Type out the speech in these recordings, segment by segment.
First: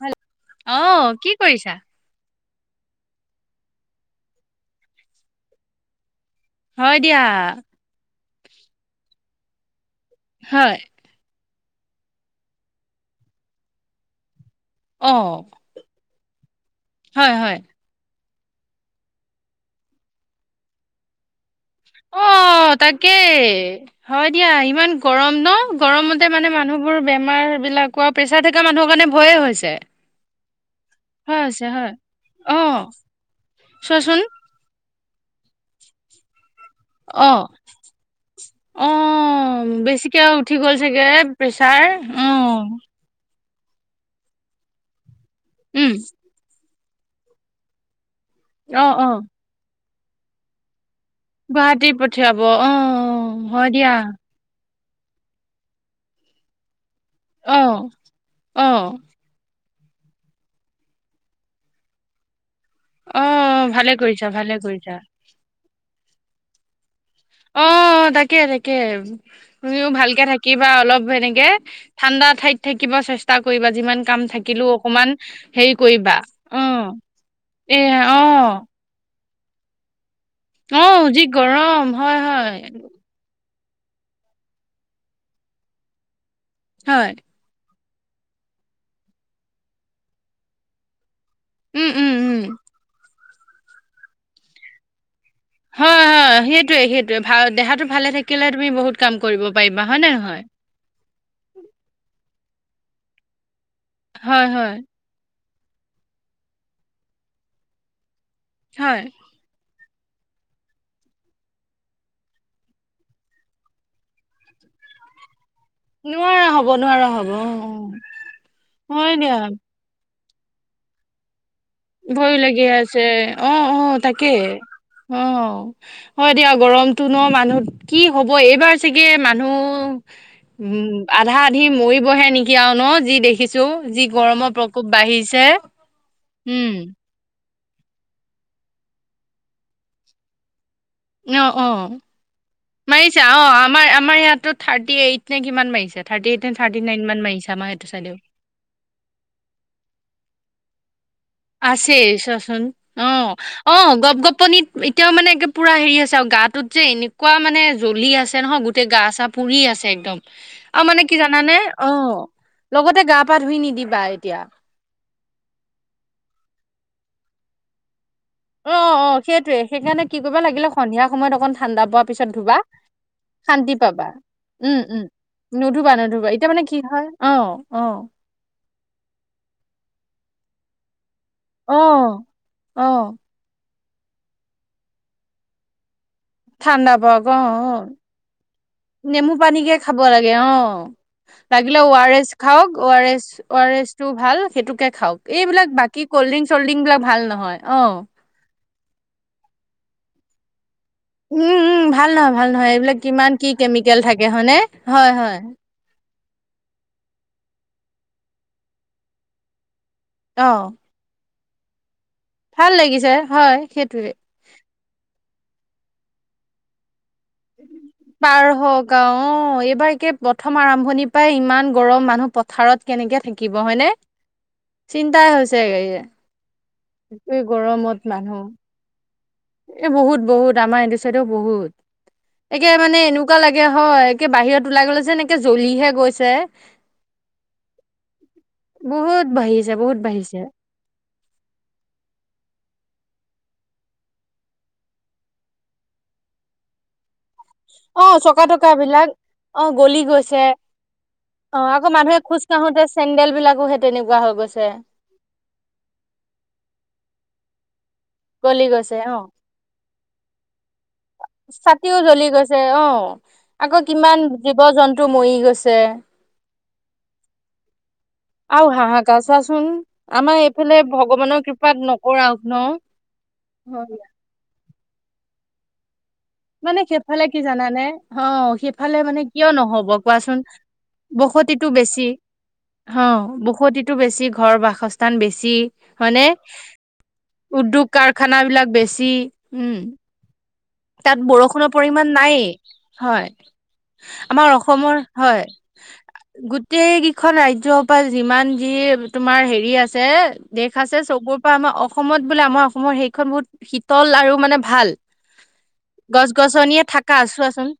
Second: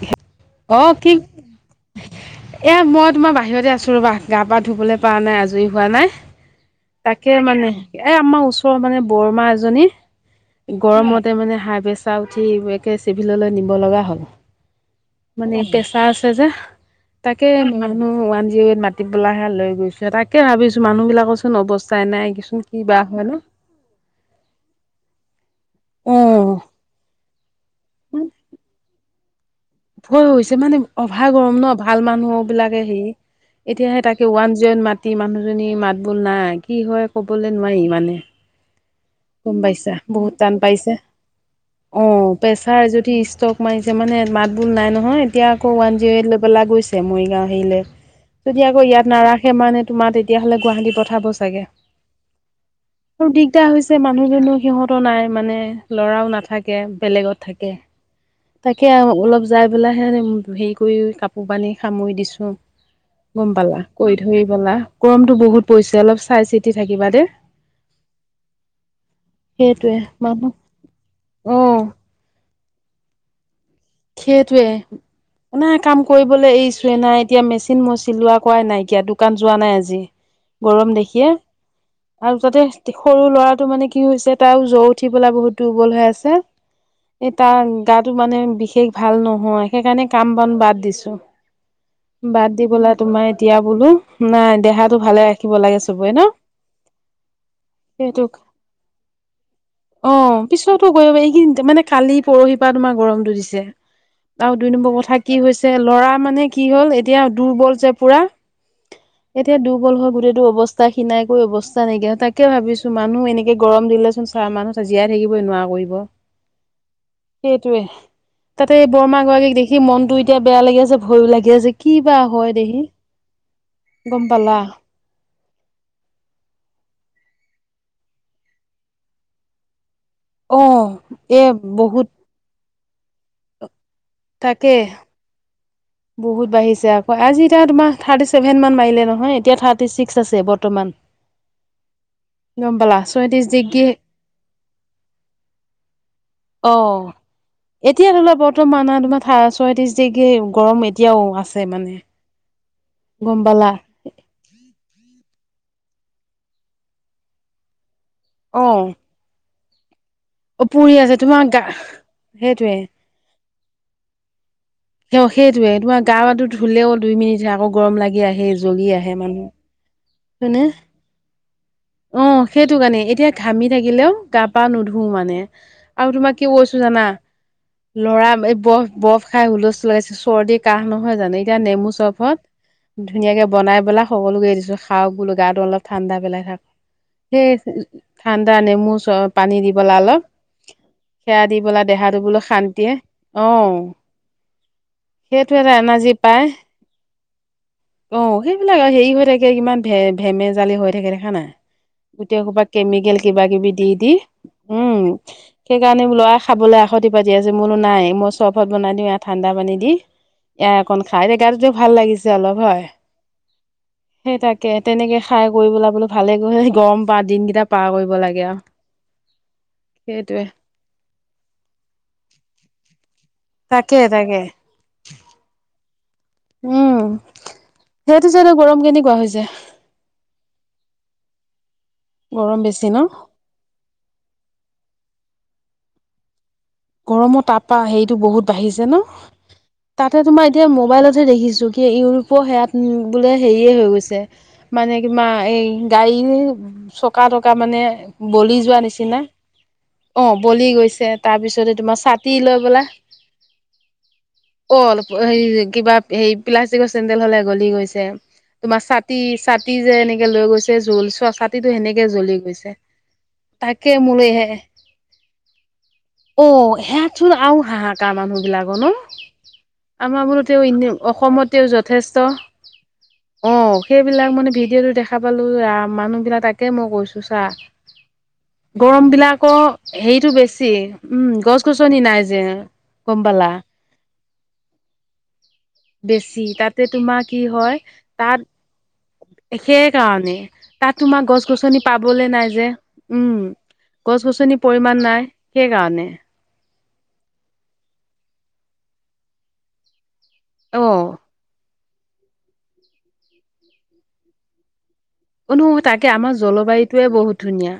Hello অহ কি কৰিছা? এয়া মই তোমাৰ বাহিৰতে আছো ৰ'বা গা পা ধুবলৈ পাৰা নাই আজৰি হোৱা নাই। হয় দিয়া, তাকে মানে এ আমাৰ ওচৰ মানে বৰমা এজনী হয়, গৰমতে মানে হাই পেচাৰ উঠি একে চিভিললৈ নিব লগা হ'ল। অ', মানে পেচাৰ আছে যে হয়, তাকে হয়, মানুহ ত মাতি পেলাহে লৈ গৈছে তাকে ভাবিছো মানুহবিলাকো। অ তাকেই হয় দিয়া ইমান গৰম ন। গৰমতে মানে অ', মানুহবোৰ বেমাৰ বিলাক প্ৰেছাৰ থকা মানুহৰ কাৰণে ভয়ে হৈছে। ভয় হৈছে মানে অভাৰ হয় গৰম হৈছে, ন হয়, ভাল মানুহ বিলাকে অ', হেৰি। এতিয়াহে চোৱাচোন। তাকে ওৱান জিৱান মাতি মানুহজনী মাত বুল নাই। কি হয় অ', ক'বলৈ নোৱাৰি মানে। গম অ', পাইছা বেছিকে বহুত উঠি টান গ'ল পাইছে চাগে প্ৰেছাৰ, অ প্ৰেছাৰ যদি ষ্টক। মাৰিছে মানে মাত বোল নাই নহয় এতিয়া আকৌ ওৱান উম, জিৰ' এইট লৈ পেলাই গৈছে মৰিগাঁও হেৰিলৈ। যদি আকৌ অ', ইয়াত অ', নাৰাখে মানে তোমাৰ তেতিয়া হ'লে গুৱাহাটীত। পঠাব চাগে গুৱাহাটী পঠিয়াব, অ', আৰু দিগদাৰ হয় দিয়া, হৈছে মানুহজনক। সিহঁতো নাই মানে ল'ৰাও নাথাকে বেলেগত থাকে অ', তাকে অ', অলপ। যাই পেলাইহে হেৰি কৰি কাপোৰ কানি সামৰি দিছো। গম অ', পালা ভালে কৰি কৰিছা, ধৰি ভালে পালা কৰিছা, গৰমতটো বহুত পৰিছে অলপ চাই চিতি থাকি। অ। অ তাকে তাকে তুমিও সেইটোৱে ভালকে মানুহ থাকিবা অলপ সেনেকে অ ঠাণ্ডা ঠাইত। থাকিব চেষ্টা কৰিবা। যিমান কাম সেইটোৱে থাকিলেও অকমান মানে হেৰি কাম কৰিবা কৰিবলৈ অ এৰিছোঁ না নাই এতিয়া এ মেচিন ম অ চিলোৱা কৰাই নাইকিয়াতো। দুকান যোৱা নাই আজি অ গৰম যি দেখিয়ে গৰম হয় আৰু হয় তাতে সৰু ল'ৰা। টো মানে কি হৈছে তাৰ জৰ উঠি পেলাই বহুত দুৰ্বল হৈ আছে হয় এই তাৰ। গাতো মানে বিশেষ ভাল নহয় সেইকাৰণে কাম বন বাদ দিছো। উম উম উম বাদ দিবলা তোমাৰ এতিয়া বোলো নাই দেহাতটো ভালে আছে। হয় হয় সেইটোয়ে সেইটোয়ে ভাল দেহাটো ভালে সেইটো থাকিলে তুমি বহুত কাম কৰিব পাৰিবা হয় অ নে নহয়। পিছতো গৈ এই কেইদিনমান মানে কালি পৰহি পৰা তোমাৰ গৰমটো দিছে হয় আৰু হয় দুই নম্বৰ কথা কি। কি হৈছে ল'ৰা মানে কি হ'ল এতিয়া দুৰ্বল যে পুৰা। হয়। গল হৈ গোটেইটো অৱস্থা খিনাই কৈ অৱস্থা নাইকিয়া, তাকে ভাবিছো মানুহ এনেকে গৰম দিলেচোন চাৰ মানুহ। জীয়াই থাকিবই নোৱাৰো। নোৱাৰা হ'ব নোৱাৰা হ'ব অ। তাতে এই অ হয় বৰমা দিয়া গৰাকীক দেখি মন টো এতিয়া বেয়া লাগি আছে ভয়ো লাগি আছে। কি বা ভয়ো হয় লাগি দেহি আছে অহ অহ গম তাকে। পালা অহ, হয় দিয়া গৰমটো ন' মানুহ কি হ'ব এইবাৰ চাগে মানুহ। অ উম আধা এ আধি বহুত মৰিবহে নেকি আও। ন যি দেখিছো যি গৰমৰ তাকে প্ৰকোপ বাঢ়িছে। বহুত উম বাঢ়িছে আকৌ আজি এতিয়া তোমাৰ থাৰ্টি চেভেন মান মাৰিলে নহয় এতিয়া থাৰ্টি ছিক্স আছে বৰ্তমান। অহ অহ। গম পালা মাৰিছে অ ছয়ত্ৰিশ ডিগ্ৰী আমাৰ আমাৰ ইয়াতো থাৰ্টি এইট নে কিমান মাৰিছে থাৰ্টি এইট। নে অ থাৰ্টি নাইন মান মাৰিছে আমাৰ সেইটো এতিয়া চাইডেও ধৰিলোৱা বৰ্তমান তোমাৰ ছয়ত্ৰিশ ডিগ্ৰী গৰম। এতিয়াও মানে আছে চোৱাচোন। অ গম পালা অ গপ গপনিত এতিয়াও মানে একে পুৰা হেৰি হৈছে আৰু গাটোত যে এনেকুৱা মানে। জ্বলি আছে নহয় অ গোটেই গা চা পুৰি আছে একদম। অ আৰু পুৰি মানে আছে কি তোমাৰ জানানে গা অ সেইটোৱে লগতে গা পা ধুই নিদিবা এতিয়া। স সেইটয়ে তোমাৰ গাু টো ধুললেও দুই মিনিট হে আকৌ গৰম লাগি আহি। সেই অ জগি অ আহে মানুহ। সেইটোয়ে সেইকাৰণে কি কৰিবা হয়নে লাগিলে সন্ধিয়া সময়ত অকণ ঠাণ্ডা পোৱাৰ অ পিছত ধুবা সেইটো কাৰণে এতিয়া ঘামি শান্তি পাবা থাকিলেও গা পা উম নুধু। উম মানে নুধুবা আৰু নুধুবা তোমাক কি এতিয়া মানে কৈছো জানা হয় অ অ ল'ৰা এই বফ বফ খাই হুলস্থুল। চৰ্দি কাহ নহয় জানো এতিয়া অ নেমু চৰবত অ ধুনীয়াকে বনাই পেলাই সকলোকে দিছো। খাওক বলো গাটো অলপ। ঠাণ্ডা পেলাই থাক ঠাণ্ডা পৰক অ সেই অ ঠাণ্ডা চ নেমু পানী দি পানীকে পেলাই খাব অলপ লাগে অ। সেয়া দি লাগিলে পেলাই অ আৰ দেহাটো এছ বোলো খাওক অ শান্তিয়ে R S O R S টো ভাল সেইটোকে খাওক সেইটো এটা এইবিলাক বাকী। এনাৰ্জি কল্ড পায় ড্ৰিংক চল্ড্ৰিং বিলাক ভাল নহয় অ',। এইবিলাক হেৰি হৈ থাকে কিমান ভে -ভেমে জালি হৈ থাকে দেখা উম নাই? উম ভাল নহয় গোটেই ভাল হুপা নহয় এইবিলাক কেমিকেল কিমান কি কিবা- কিবি, দি- কেমিকেল দি থাকে হয়নে উম হয় হয় সেইকাৰণে লৰাই খাবলে কাষতি পাতি আছে। মই বোলো নাই মই চৰ্বত বনাই দিওঁ ইয়া ঠাণ্ডা পানী দি অ ইয়া অকন খাই এ গাটো যে ভাল লাগিছে। যে অলপ ভাল হয় লাগিছে হয় সেইটোৱে সেই তাকে তেনেকে খাই কৰি পেলাই বোলো ভালে গৈ গৰম দিন কেইটা পাৰ কৰি পাৰ হক আও অ', এইবাৰ একে সেইটোৱে প্ৰথম আৰম্ভণি পাই ইমান গৰম মানুহ পথাৰত কেনে কেনেকে থাকিব হয় নে? তাকে তাকে চিন্তাই হৈছে উম, গৰমত সেইটো মানুহ চাইড গৰম কেনেকুৱা হৈছে? এ বহুত -বহুত আমাৰ এইটো চাইডেও বহুত। গৰম একে বেছি ন মানে এনেকুৱা লাগে হয় একে বাহিৰত ওলাই গলে যে একে জ্বলিহে গৈছে। গৰমৰ তাৰপা হেইটো বহুত বাঢ়িছে ন'? বহুত বাঢ়িছে বহুত তাতে বাঢ়িছে তোমাৰ এতিয়া মোবাইলতহে দেখিছো কি ইউৰোপ সেয়াত উম, বোলে হেৰিয়ে হৈ গৈছে মানে কিবা এই গাড়ী চকা - তকা কা মানে অ চকা বলি তকা যোৱা বিলাক নিচিনা অ গলি অ', গৈছে বলি গৈছে তাৰ পিছত অ আকৌ তোমাৰ মানুহে ছাতি খোজ লৈ কাঢ়োতে পেলাই চেন্দেল বিলাকো সেই তেনেকুৱা হৈ গৈছে অ', হেৰি কিবা হেৰি প্লাষ্টিক চেণ্ডেল হলে গলি গৈছে। যে গলি তোমাৰ গৈছে অ ছাতি- ছাতি যে এনেকে লৈ গৈছে জোল চোৱা ছাতিটো সেনেকে জ্বলি গৈছে। অ', আকৌ তাকে কিমান জীৱ -জন্তু মৰি গৈছে। অহ, সেয়া চোন আৰু হাহাকা মানুহ আৰু বিলাকৰ ন' হাহাকাৰ চোৱাচোন আমাৰ বোলো তেঁও এইফালে এনেও ভগৱানৰ অসমতেও কৃপাত যথেষ্ট নকৰা ন অহ, সেইবিলাক মানে ভিডিঅ' তো দেখা পালো যে মানুহ সিদিনা তাকে মানে মই কৈছো সেইফালে কি চা জানানে অ সেইফালে গৰম মানে কিয় বিলাকৰ নহ'ব হেৰিটো কোৱাচোন বেছি উম, গছ- গছনি নাই যে হও, গম পালা বসতিতো বেছি ঘৰ বাসস্থান বেছি হয়নে বেছি তাতে তোমাৰ কি হয় উদ্যোগ টোক কাৰখানা তাত বিলাক বেচ সেই কাৰণে তাত তোমাৰ বৰষুণৰ গছ-গছনি পৰিমাণ পাবলে নায়েই নাই যে হয় উম আমাৰ গছ-গছনিৰ অসমৰ পৰিমাণ নাই হয় সেইকাৰণে। গোটেই কেইখন ৰাজ্যৰ হপাই যিমান যি তোমাৰ হেৰি আছে দেশ আছে অ', চবৰে পৰা আমাৰ অফ- অসমত বোলে আমাৰ অসমৰ সেইখন বহুত শীতল আৰু মানে ভাল অহ, নো তাকে গছ আমাৰ গছনিয়ে জলবায়ুটোৱে থাকা বহুত চোৱাচোন ধুনীয়া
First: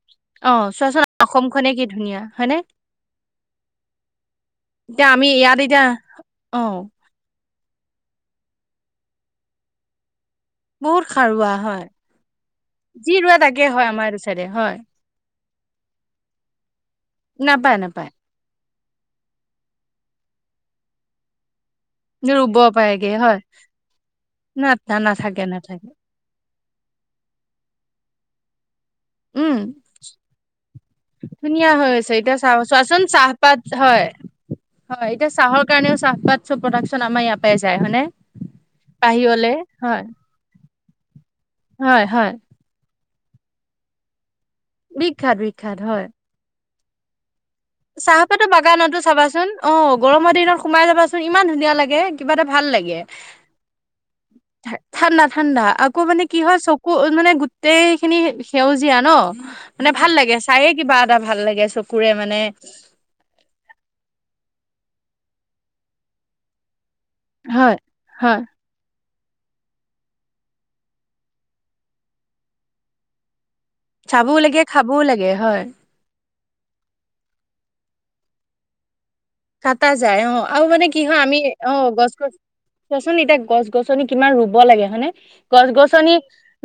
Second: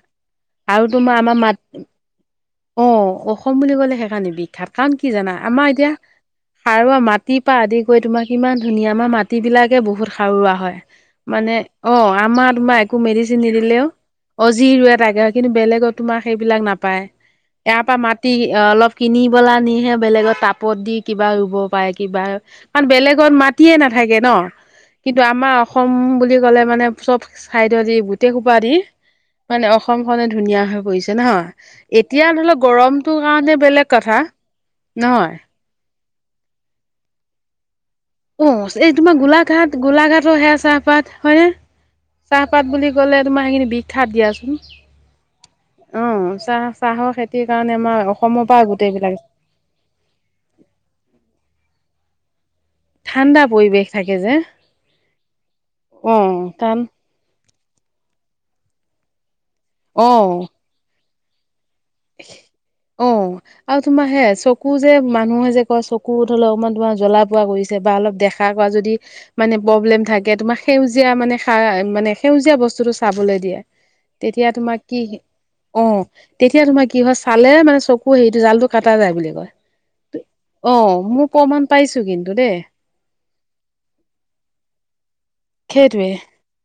অ আৰু চোৱাচোন তোমাৰ আমাৰ অসমখনে কি মাত ধুনীয়া হয়নে অহ, অসম বুলি ক'লে সেইকাৰণে বিখ্যাত কাৰণ কি এতিয়া আমি জানা ইয়াত আমাৰ এতিয়া অ সাৰুৱা মাটিৰ পা আদি কৰি তোমাক ইমান ধুনীয়া আমাৰ মাটি বিলাকে বহুত সাৰুৱা হয় বহুত সাৰুৱা মানে হয় অ', আমাৰ তোমাৰ একো যি ৰোৱা মেডিচিন তাকে নিদিলেও হয় আমাৰ এইটো চাইডে অ', যি হয় ৰুৱে তাকে হয় কিন্তু বেলেগত তোমাৰ সেইবিলাক নাপায় নাপায় ইয়াৰ পৰা নাপায় মাটি ই -ই অলপ কিনি পেলাই নিহে বেলেগত টাপত দি কিবা ৰুব উপায় কিবা ৰুব কাৰণ পাৰেগে বেলেগত হয় মাটিয়ে নেথাকে ন', না কিন্তু নাথাকে আমাৰ নাথাকে অসম বুলি ক ক'লে মানে চব চাইড দি গোটেই হোপা দি উম মানে অসমখনে ধুনীয়া হৈ পৰিছে নহয় ধুনীয়া হৈ এত আছে এতিয়া চাহ চোৱাচোন চাহপাত হয় -হয় এতিয়া নহয় চাহৰ কাৰণেও চাহ পাটচ অফ প্ৰডাকশচন আমাৰ ইয়াৰ পাই যায় হয় নে? ঔ, এই তোমাৰ বাহিৰলে গোলাঘাট- গোলাঘাটৰ সেয়া চাহপাত হয়নে হয়, হয়, চাহপাত বুলি কলে তোমাৰ সেইখিনি বিখ্যাত দিয়াচোন। বিখ্যাত -বিখ্যাত হয়। অ', চাহ চাহৰ খেত চাহপাতৰ বাগানতো চাবাচোন অ', গৰমৰ দিনত সোমাই যাবাচোন ইমান ধুনীয়া লাগে কিবা এটা ভাল লাগে। ঠাণ্ডা পৰিৱেশ থাক ঠা- ঠাণ্ডা - ঠাণ্ডা আকৌ মানে কি অ', হয় টান চকু মানে গো গোটেই খিনি সেউজীয়া ন আহ্ মানে ভাল লাগে অ', চায়ে কিবা এটা ভাল লাগে চো- কুৰে মানে অ আৰু তোমাৰ সে চকু যে মানুহে যে কয় চকু ধৰিলও অকমান ধোঁৱা- জ্বলা-পুৰা হয়, কৰিছে বা অলপ হয়। দেখা কৰা যদি মানে প্ৰব্লেম থাকে তোমাৰ সেউজীয়া মানে সা আ আ মানে সেউজীয়া বস্তুতটো চাবলৈ দিয়ে। চাবও তেতিয়া লাগে তোমাক খাবও কি লাগে হয়, অ অ এতিয়া তোমাৰ কি হয় চালে মানে চকু হেৰিটো জালটো কাটা যায় বোলে। কাটা যায় অ আৰু মানে কি হয় আমি এ প্ৰমাণ অ পাইছো কিন্তু গছ-গছ- দেই চোৱাচোন এতিয়া গছ-গছনি কিমান ৰুব লাগে হয়নে সেইটোৱে গছ-গছনি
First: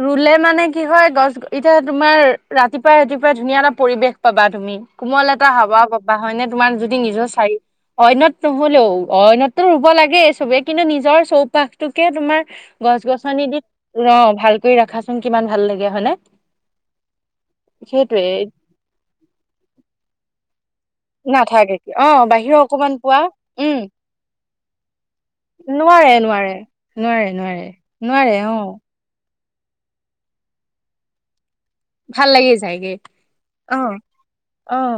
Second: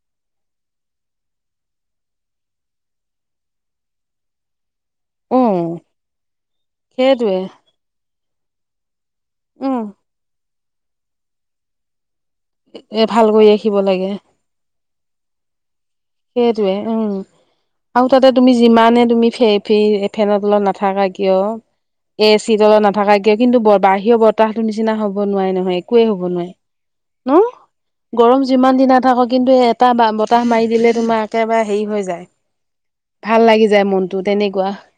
ৰুলে মানে কি হয় গছ এতিয়া তোমাৰ ৰাতিপুৱাই ৰাতিপুৱাই ধুনীয়া এটা পৰিৱেশ পাবা তুমি। কোমল অ এটা হবা পাবা হয়নে তোমাৰ যদি নিজৰ সেইটোৱে চাইড অন্যত নললেও অইনততো উম ৰুব লাগে চবে কিন্তু নিজৰ চৌপাশটোকে তোমাৰ এ ভাল গছ-গছনি কৰি দি ৰাখিব ৰ লাগে ভালকৈ ৰাখাচোন কিমান ভাল লাই লাগে। হয়নে সেইটোৱে উম আৰু সেইটোৱে তাতে তুমি যিমানে তুমি সেই ফেই ফেনৰ তলত নাথাকা কি- কিয় নাথাকে কি অ এ চি বাহিৰৰ ৰ তলত অকমান পোৱা নাথাকাকে কিন্তু বৰ উম বাহিৰৰ বতাহটোৰ নিচিনা হব নোৱাৰে নহয় একোৱেই হ'ব নোৱাৰে, নোৱাৰে নোৱাৰে ন নোৱাৰে গৰম অ যিমান দিনা থাক- অ, কিন্তু এ এটা বা বতাহ মাৰি দিলে তোমাৰ একেবাৰে- হেৰি হৈ যায়। ভাল লাগি যায়গে ভাল লাগি অ যায় মনটো তেনেকুৱা- অ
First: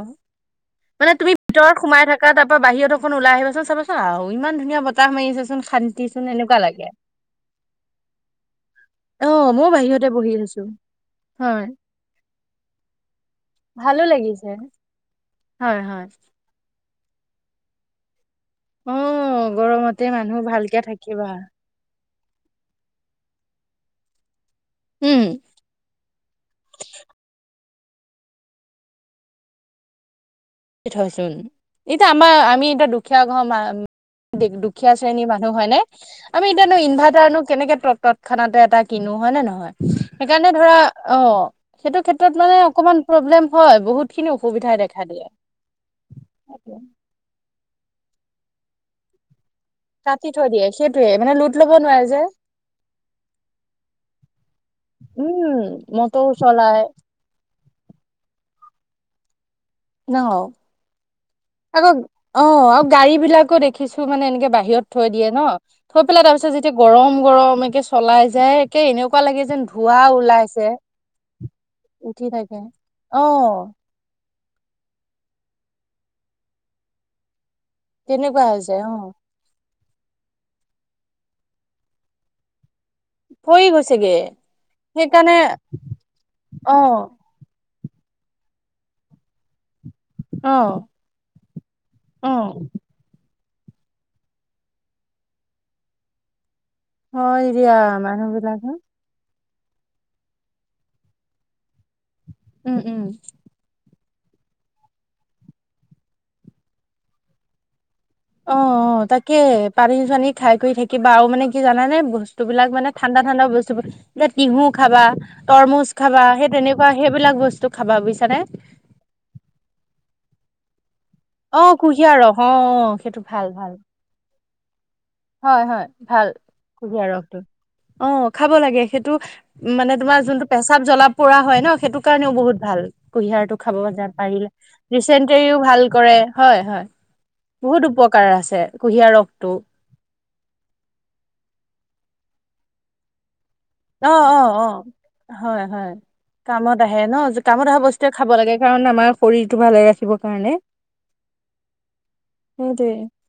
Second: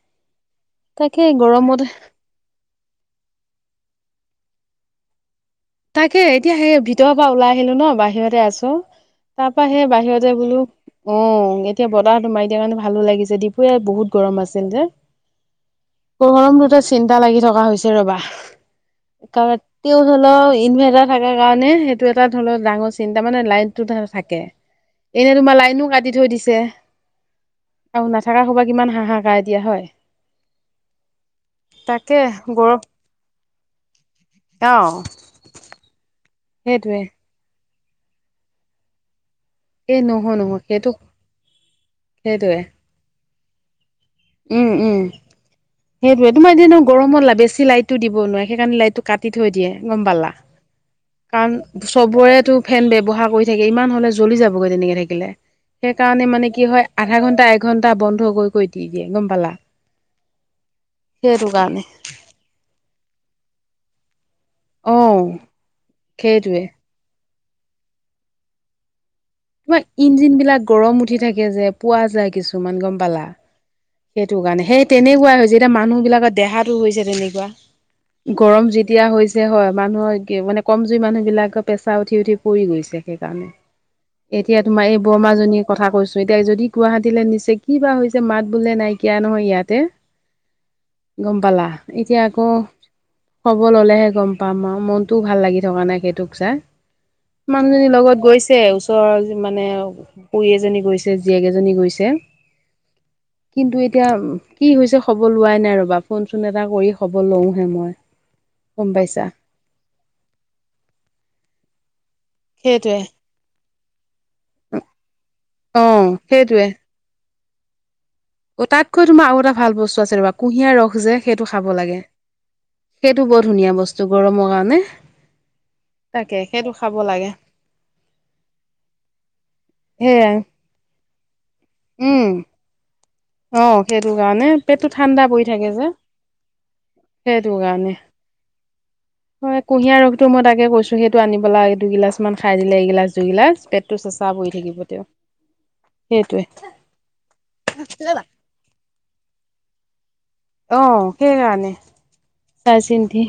মানে তাকে তুমি গৰমত ভিতৰত সোমাই থাকা তাপা বাহিৰত অকণ ওলাই আহিবাচোন চাবাচোন আও ইমান ধুনীয়া বতাহ মাৰি আছে। তাকে এতিয়া সেই ভিতৰৰ পৰা ওলাই আহিলো ন বাহিৰতে আছো। অ' তাপা ময়ো সেই বহি বাহিৰতে বোলো আছো হয়। উম এতিয়া বতাহটো মাৰি দিয়া কাৰণে ভালো লাগিছে দীপুৱে- ভালো বহুত গৰম লাগিছে। আছিল যে- হয় হয়। গৰমটোতে চিন্তা লাগি থকা হৈছে ৰবা অ' [unintelligible] তেওঁ গৰমতে হলো মানুহ ভালকে ইনভাৰ্টাৰ থাকিবা থাকাৰ কাৰণে সেইটো এটা ধলো ডাঙৰ চিন্তা মানে লাইটটো থাকে উম এনে তোমাৰ লাইনো কাটি থৈ দিছে। আৰু নাথাকা সোপা কিমান হাহাকাৰ এতিয়া হয় থয়চোন এতিয়া তাকে আমাৰ আমি গৰম এতিয়া দুখীয়া ঘৰ মা- অ দুখীয়া শ্ৰেণীৰ মানুহ হয় নে আমি এতিয়ানো সেইটোৱে ইনভাৰ্টাৰনো কেনেকে তৎক্ষণাতে এটা কিনো হয় নে ন এই নহয় সেইকাৰনে নহয় ধৰা সেইটো অ সেইটো সেইটোৱে ক্ষেত্ৰত অকমান প্ৰব্লেম হয় বহুত খিনি অসুবিধা দেখা দিয়ে। সেইটোয়ে তোমাৰ এয়া ন গৰমত বেছি লাইটটো দিব নোৱাৰে সেইকাৰণে লাইটটো কাটি থৈ দিয়ে গম কাটি পালা থৈ দিয়ে সেইটোয়ে মানে লোট কাৰণ ল'ব নোৱাৰে যে চবৰেতো ফেন ব্যৱহাৰ কৰি থাকে ইমান হলে জ্বলি যাবগৈ তেনেকে থাকিলে উম মটৰ সেইকাৰণে মানে কি চলাই হয় আধা ঘন্টা একঘন্টা বন্ধ কৈ দিয়ে গম পালা। ন সেইটো কাৰণে আকৌ অ আৰু গাড়ী বিলাকো দেখিছো মানে এনেকে বাহিৰত অ থৈ দিয়ে ন থৈ পেলাই তাৰ পিছত সেইটোৱে যেতিয়া গৰম গৰম একে চলাই যায় একে এনে- এনেকোৱা লাগে যেন তোমাৰ ধুৱা ইঞ্জিন বিলাক ওলাইছে গৰম উঠি থাকে যে পোৱা যায় উঠি থাকে কিছুমান গম অ পালা সেইটো কাৰণে সেই তেনেকুৱাই হৈছে যেতিয়া মানুহ বিলাকৰ দেহাটো হৈছে তেনেকুৱা তেনেকুৱা গৰম হৈছে অ যেতিয়া হৈছে হয়। মানুহৰ মানে কম জুৰি মানুহ বিলাকৰ পেছা উঠি উঠি পৰি গৈছে। সেইকাৰণে পৰি গৈছেগে এতিয়া তোমাৰ এই সেইকাৰণে বৰমাজনীৰ কথা কৈছো এতিয়া যদি অ গুৱাহাটীলে নিচে কি বা হৈছে মাত বোলে নাইকিয়া নহয় ইয়াতে অ গম পালা এতিয়া অ আকৌ খবৰ ললেহে গম পাম আৰু মনতটোও ভাল লাগি থকা নাই সেইটোক চা হয় দিয়া মানুহজনীৰ লগত মানুহ গৈছে বিলাকে ওচৰৰ মানে খুৰী এজনী গৈছে জীয়েক এজনী গৈছে উম উম কিন্তু এতিয়া কি হৈছে খবৰ লোৱাই নাই ৰবা ফোন চোন এটা কৰি খবৰ লওঁহে মই অ গম অ পাইছা তাকে পানী চানী খাই কৰি থাকিবা আৰু মানে কি জানানে ব স্তুবিলাক মানে সেইটোৱে ঠাণ্ডা ঠাণ্ডা বস্তুবোৰ যে তিহু খাবা অ তৰমুজ খাবা সেই সেইটোৱে তেনেকোৱা সেইবিলাক বস্তু খাবা বুই অ তাতকৈ তোমাৰ আৰু এটা ভাল বস্তু আছে ৰবা কুঁহিয়াৰ ৰস খোজে সেইটো অ খাব লাগে কুঁহিয়াৰ ৰস অ সেইটো ভাল বৰ ভাল ধুনীয়া বস্তু গৰমৰ কাৰণে হয় হয় ভাল তাকে সেইটো খাব কুহীয়া লাগে ৰসটো অ খাব লাগে সেইটো মানে তোমাৰ সেয়াই যোনটো পেচাব জ্বলাব পৰা হয় ন সেইটো উম কাৰণেও বহুত ভাল কুঁহিয়াৰটো অ খাব সেইটো কাৰণে পাৰিলে পেটটো ঠাণ্ডা পৰি দিষ্টেৰীন্টও থাকে ভাল যে কৰে হয় হয় সেইটো বহুত কাৰণে উপকাৰ আছে কুঁহিয়াৰ ৰসটো ত মই তাকে কৈছো সেইটো আনিব লাগে দুগিলাচ মান খাই দিলে এইগিলাচ দুই গিলাচ অ অ অ হয় হয় সেইটোৱে কামত আহে ন কামত আহা ব স্তুৱে খাব লাগে কাৰণ আমাৰ শৰীৰটো ভালে ৰাখিব অ সেই কাৰণে চাই সেইটোৱে চিন্তি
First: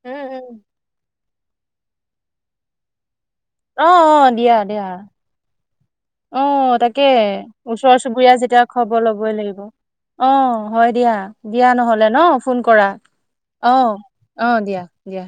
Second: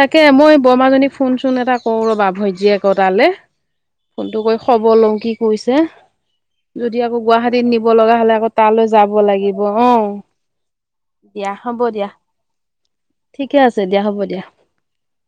তাকে উম মই উম বৰমাজনী ফোনচোন এটা কৰো ৰ'বা ভৈজীয়েক তালৈ অ অ ফোনটো দিয়া কৰি দিয়া খবৰ লওঁ কি কৈছে অ যদি তাকে আকৌ গুৱাহাটীত নিব ওচৰ লগা হলে চুবুৰীয়া আকৌ যেতিয়া তালৈ খবৰ যাব ল'বই লাগিব অ হয় দিয়া হ'ব নহলে দিয়া ন ফোন কৰা ঠিকে অ আছে দিয়া হ'ব দিয়া অ দিয়া